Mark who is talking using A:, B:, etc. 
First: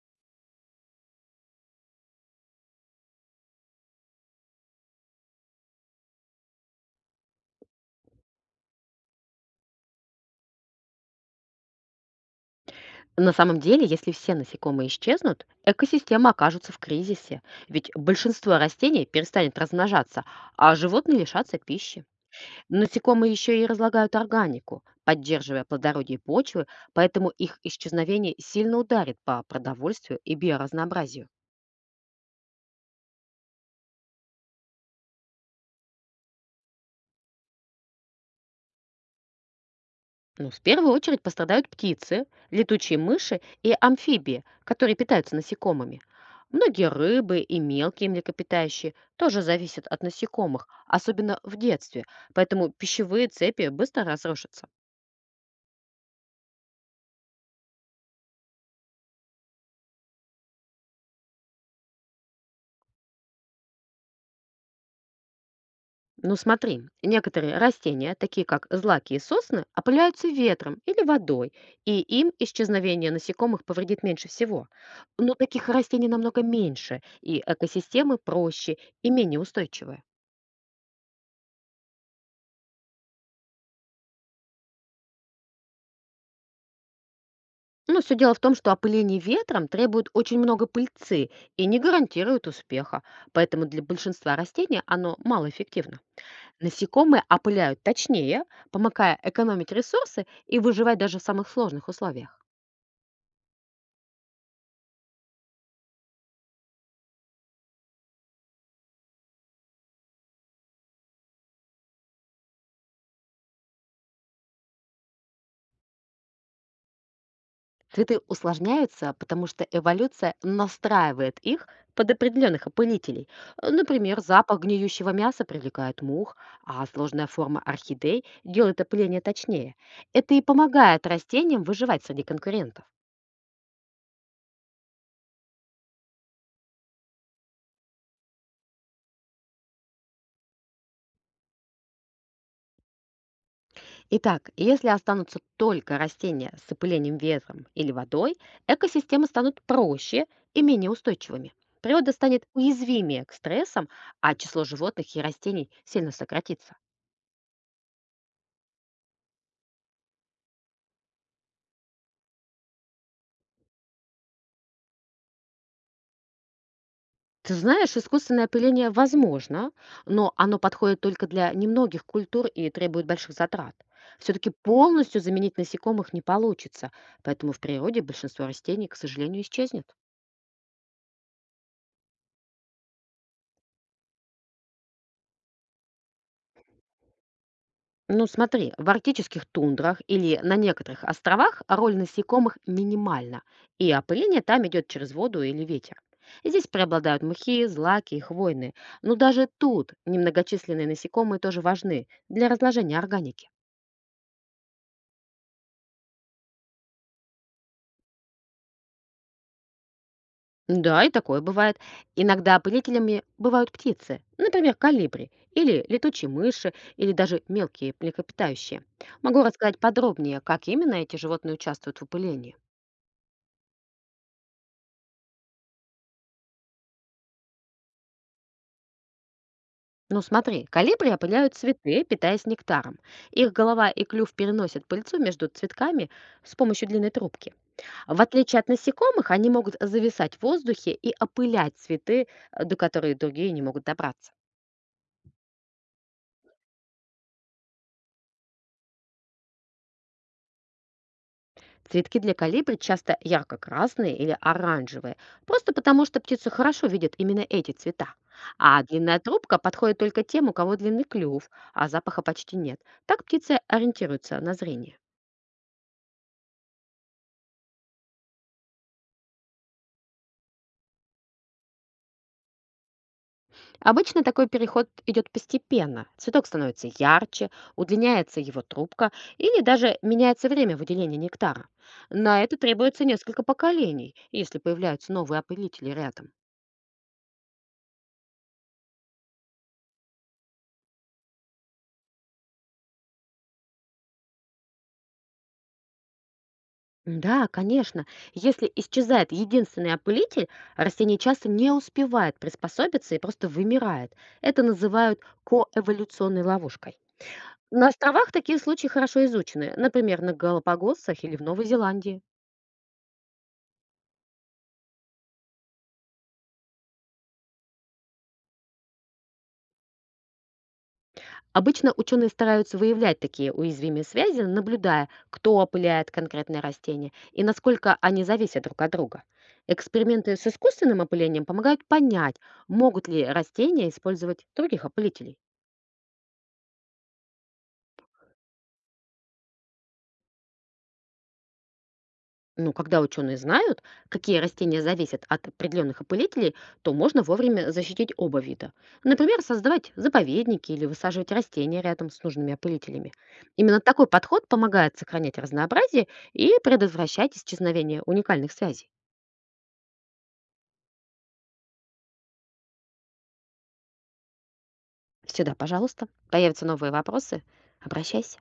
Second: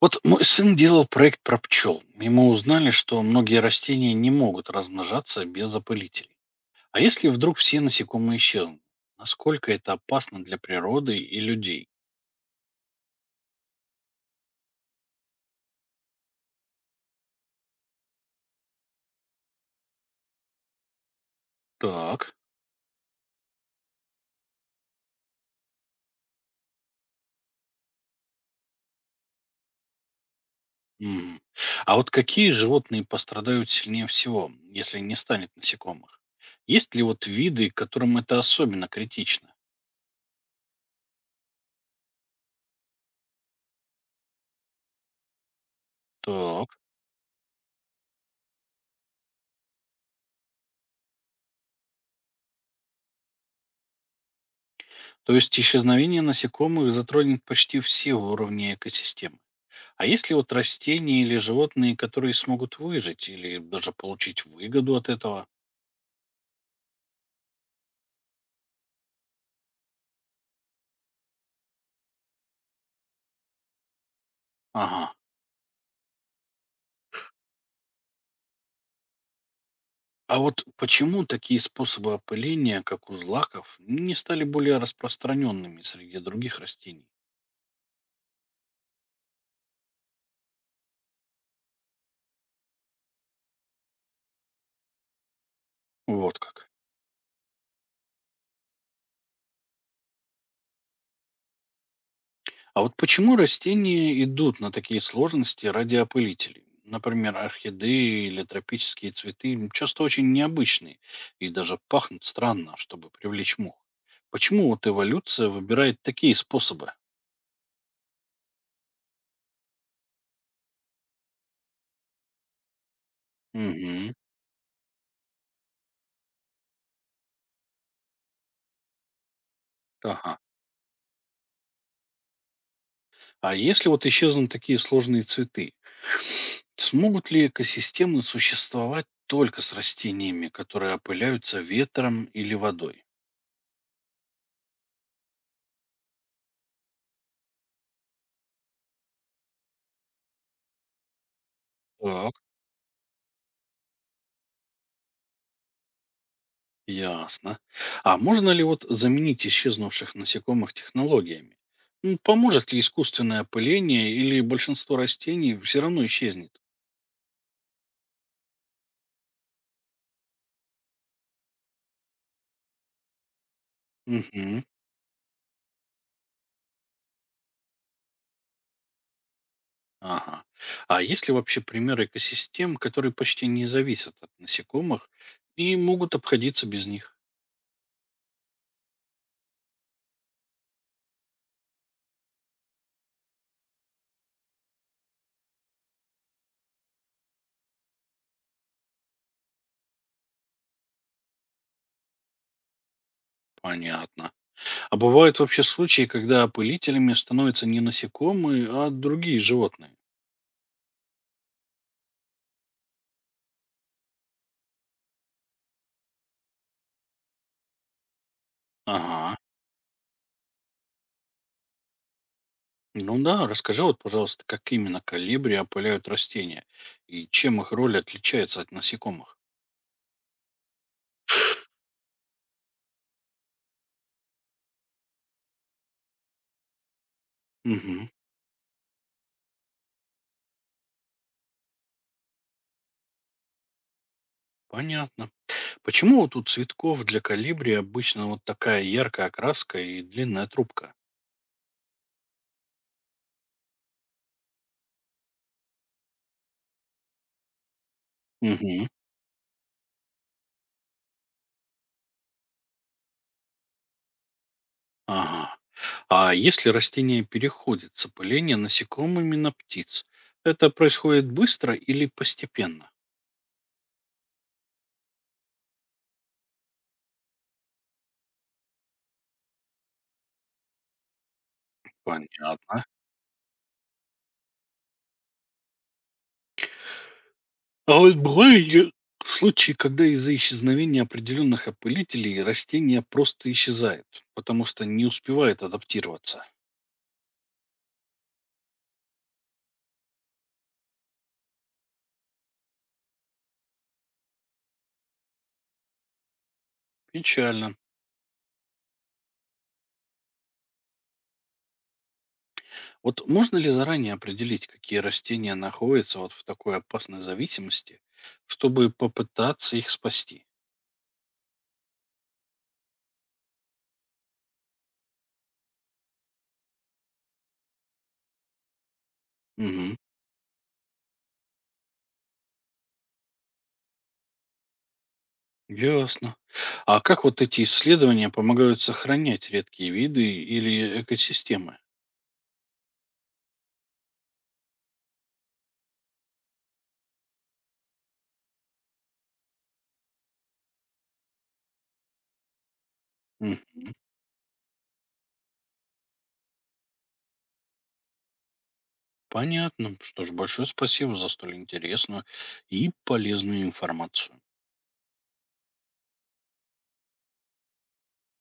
A: Вот мой сын делал проект про пчел. И мы узнали, что многие растения не могут размножаться без опылителей. А если вдруг все насекомые исчезнут? Насколько это опасно для природы и людей?
B: На самом деле, если все насекомые исчезнут, экосистема окажется в кризисе, ведь большинство растений перестанет размножаться, а животные лишатся пищи.
A: Так.
B: Насекомые еще и разлагают органику, поддерживая плодородие почвы, поэтому их исчезновение сильно ударит по продовольствию и биоразнообразию.
A: Мгм. А вот какие животные пострадают сильнее всего, если не станет насекомых? Есть ли вот виды, которым это особенно критично?
B: Ну, в первую очередь пострадают птицы, летучие мыши и амфибии, которые питаются насекомыми.
A: Так.
B: Многие рыбы и мелкие млекопитающие тоже зависят от насекомых, особенно в детстве, поэтому пищевые цепи быстро разрушатся.
A: То есть исчезновение насекомых затронет почти все уровни экосистемы. А есть ли вот растения или животные, которые смогут выжить или даже получить выгоду от этого?
B: Ну смотри, некоторые растения, такие как злаки и сосны, опыляются ветром или водой, и им исчезновение насекомых повредит меньше всего.
A: Ага.
B: Но таких растений намного меньше, и экосистемы проще и менее устойчивые.
A: А вот почему такие способы опыления, как у злаков, не стали более распространенными среди других растений?
B: Но все дело в том, что опыление ветром требует очень много пыльцы и не гарантирует успеха, поэтому для большинства растений оно малоэффективно.
A: Вот как.
B: Насекомые опыляют точнее, помогая экономить ресурсы и выживать даже в самых сложных условиях.
A: А вот почему растения идут на такие сложности ради опылителей? Например, орхидеи или тропические цветы, часто очень необычные и даже пахнут странно, чтобы привлечь мух. Почему вот эволюция выбирает такие способы?
B: Цветы усложняются, потому что эволюция настраивает их под определенных опылителей.
A: Угу.
B: Например, запах гниющего мяса привлекает мух, а сложная форма орхидей делает опыление точнее. Это
A: Ага.
B: и помогает растениям выживать среди конкурентов.
A: А если вот исчезнут такие сложные цветы, смогут ли экосистемы существовать только с растениями, которые опыляются ветром или водой?
B: Итак, если останутся только растения с опылением ветром или водой, экосистемы станут проще и менее устойчивыми. Природа
A: Так,
B: станет уязвимее к стрессам, а число животных и растений сильно сократится.
A: ясно. А можно ли вот заменить исчезнувших насекомых технологиями? Ну, поможет ли искусственное опыление или большинство растений все равно исчезнет?
B: Ты знаешь, искусственное опыление возможно, но оно подходит только для немногих культур и требует больших затрат. Все-таки
A: Мгм.
B: полностью заменить насекомых не получится, поэтому в природе большинство растений, к сожалению, исчезнет.
A: Ага. А есть ли вообще примеры экосистем, которые почти не зависят от насекомых и могут обходиться без них?
B: Ну смотри, в арктических тундрах или на некоторых островах роль насекомых минимальна, и опыление там идет через воду или ветер. Здесь преобладают мхи, злаки и хвойные, но даже тут немногочисленные насекомые тоже важны для разложения органики.
A: Понятно. А бывают вообще случаи, когда опылителями становятся не насекомые, а другие животные?
B: Да, и такое бывает. Иногда опылителями бывают птицы, например, колибри, или летучие мыши, или даже мелкие млекопитающие.
A: Ага.
B: Могу рассказать подробнее, как именно эти животные участвуют в опылении.
A: Ну да, расскажи вот, пожалуйста, как именно колибри опыляют растения и чем их роль отличается от насекомых?
B: Ну смотри, колибри опыляют цветы, питаясь нектаром. Их голова и клюв переносят пыльцу между цветками с помощью длинной трубки.
A: Угу.
B: В отличие от насекомых, они могут зависать в воздухе и опылять цветы, до которых другие не могут добраться.
A: Понятно. Почему вот у цветков для колибри обычно вот такая яркая окраска и длинная трубка?
B: Цветки для колибри часто ярко-красные или оранжевые, просто потому что птицы хорошо видят именно эти цвета. А
A: Угу.
B: длинная трубка подходит только тем, у кого длинный клюв, а запаха почти нет. Так птицы ориентируются на зрение.
A: Ага. А если растение переходит с опыления насекомыми на птиц, это происходит быстро или постепенно?
B: Обычно такой переход идет постепенно. Цветок становится ярче, удлиняется его трубка или даже меняется время выделения нектара. На
A: Понятно.
B: это требуется несколько поколений, если появляются новые опылители рядом.
A: А вот бывают случаи, когда из-за исчезновения определенных опылителей растения просто исчезают, потому что не успевает адаптироваться?
B: Да, конечно. Если исчезает единственный опылитель, растение часто не успевает приспособиться и просто вымирает. Это называют коэволюционной ловушкой.
A: Печально.
B: На островах такие случаи хорошо изучены, например, на Галапагосах или в Новой Зеландии.
A: Вот можно ли заранее определить, какие растения находятся вот в такой опасной зависимости, чтобы попытаться их спасти?
B: Обычно ученые стараются выявлять такие уязвимые связи, наблюдая, кто опыляет конкретное растение и насколько они зависят друг от друга.
A: Мгм.
B: Эксперименты с искусственным опылением помогают понять, могут ли растения использовать других опылителей.
A: Ясно. А как вот эти исследования помогают сохранять редкие виды или экосистемы?
B: Ну, когда ученые знают, какие растения зависят от определенных опылителей, то можно вовремя защитить оба вида. Например, создавать заповедники или высаживать растения рядом с нужными опылителями. Именно такой подход помогает сохранять разнообразие и предотвращать исчезновение уникальных связей.
A: Понятно. Что ж, большое спасибо за столь интересную и полезную информацию.
B: Всегда, пожалуйста, появятся новые вопросы, обращайся.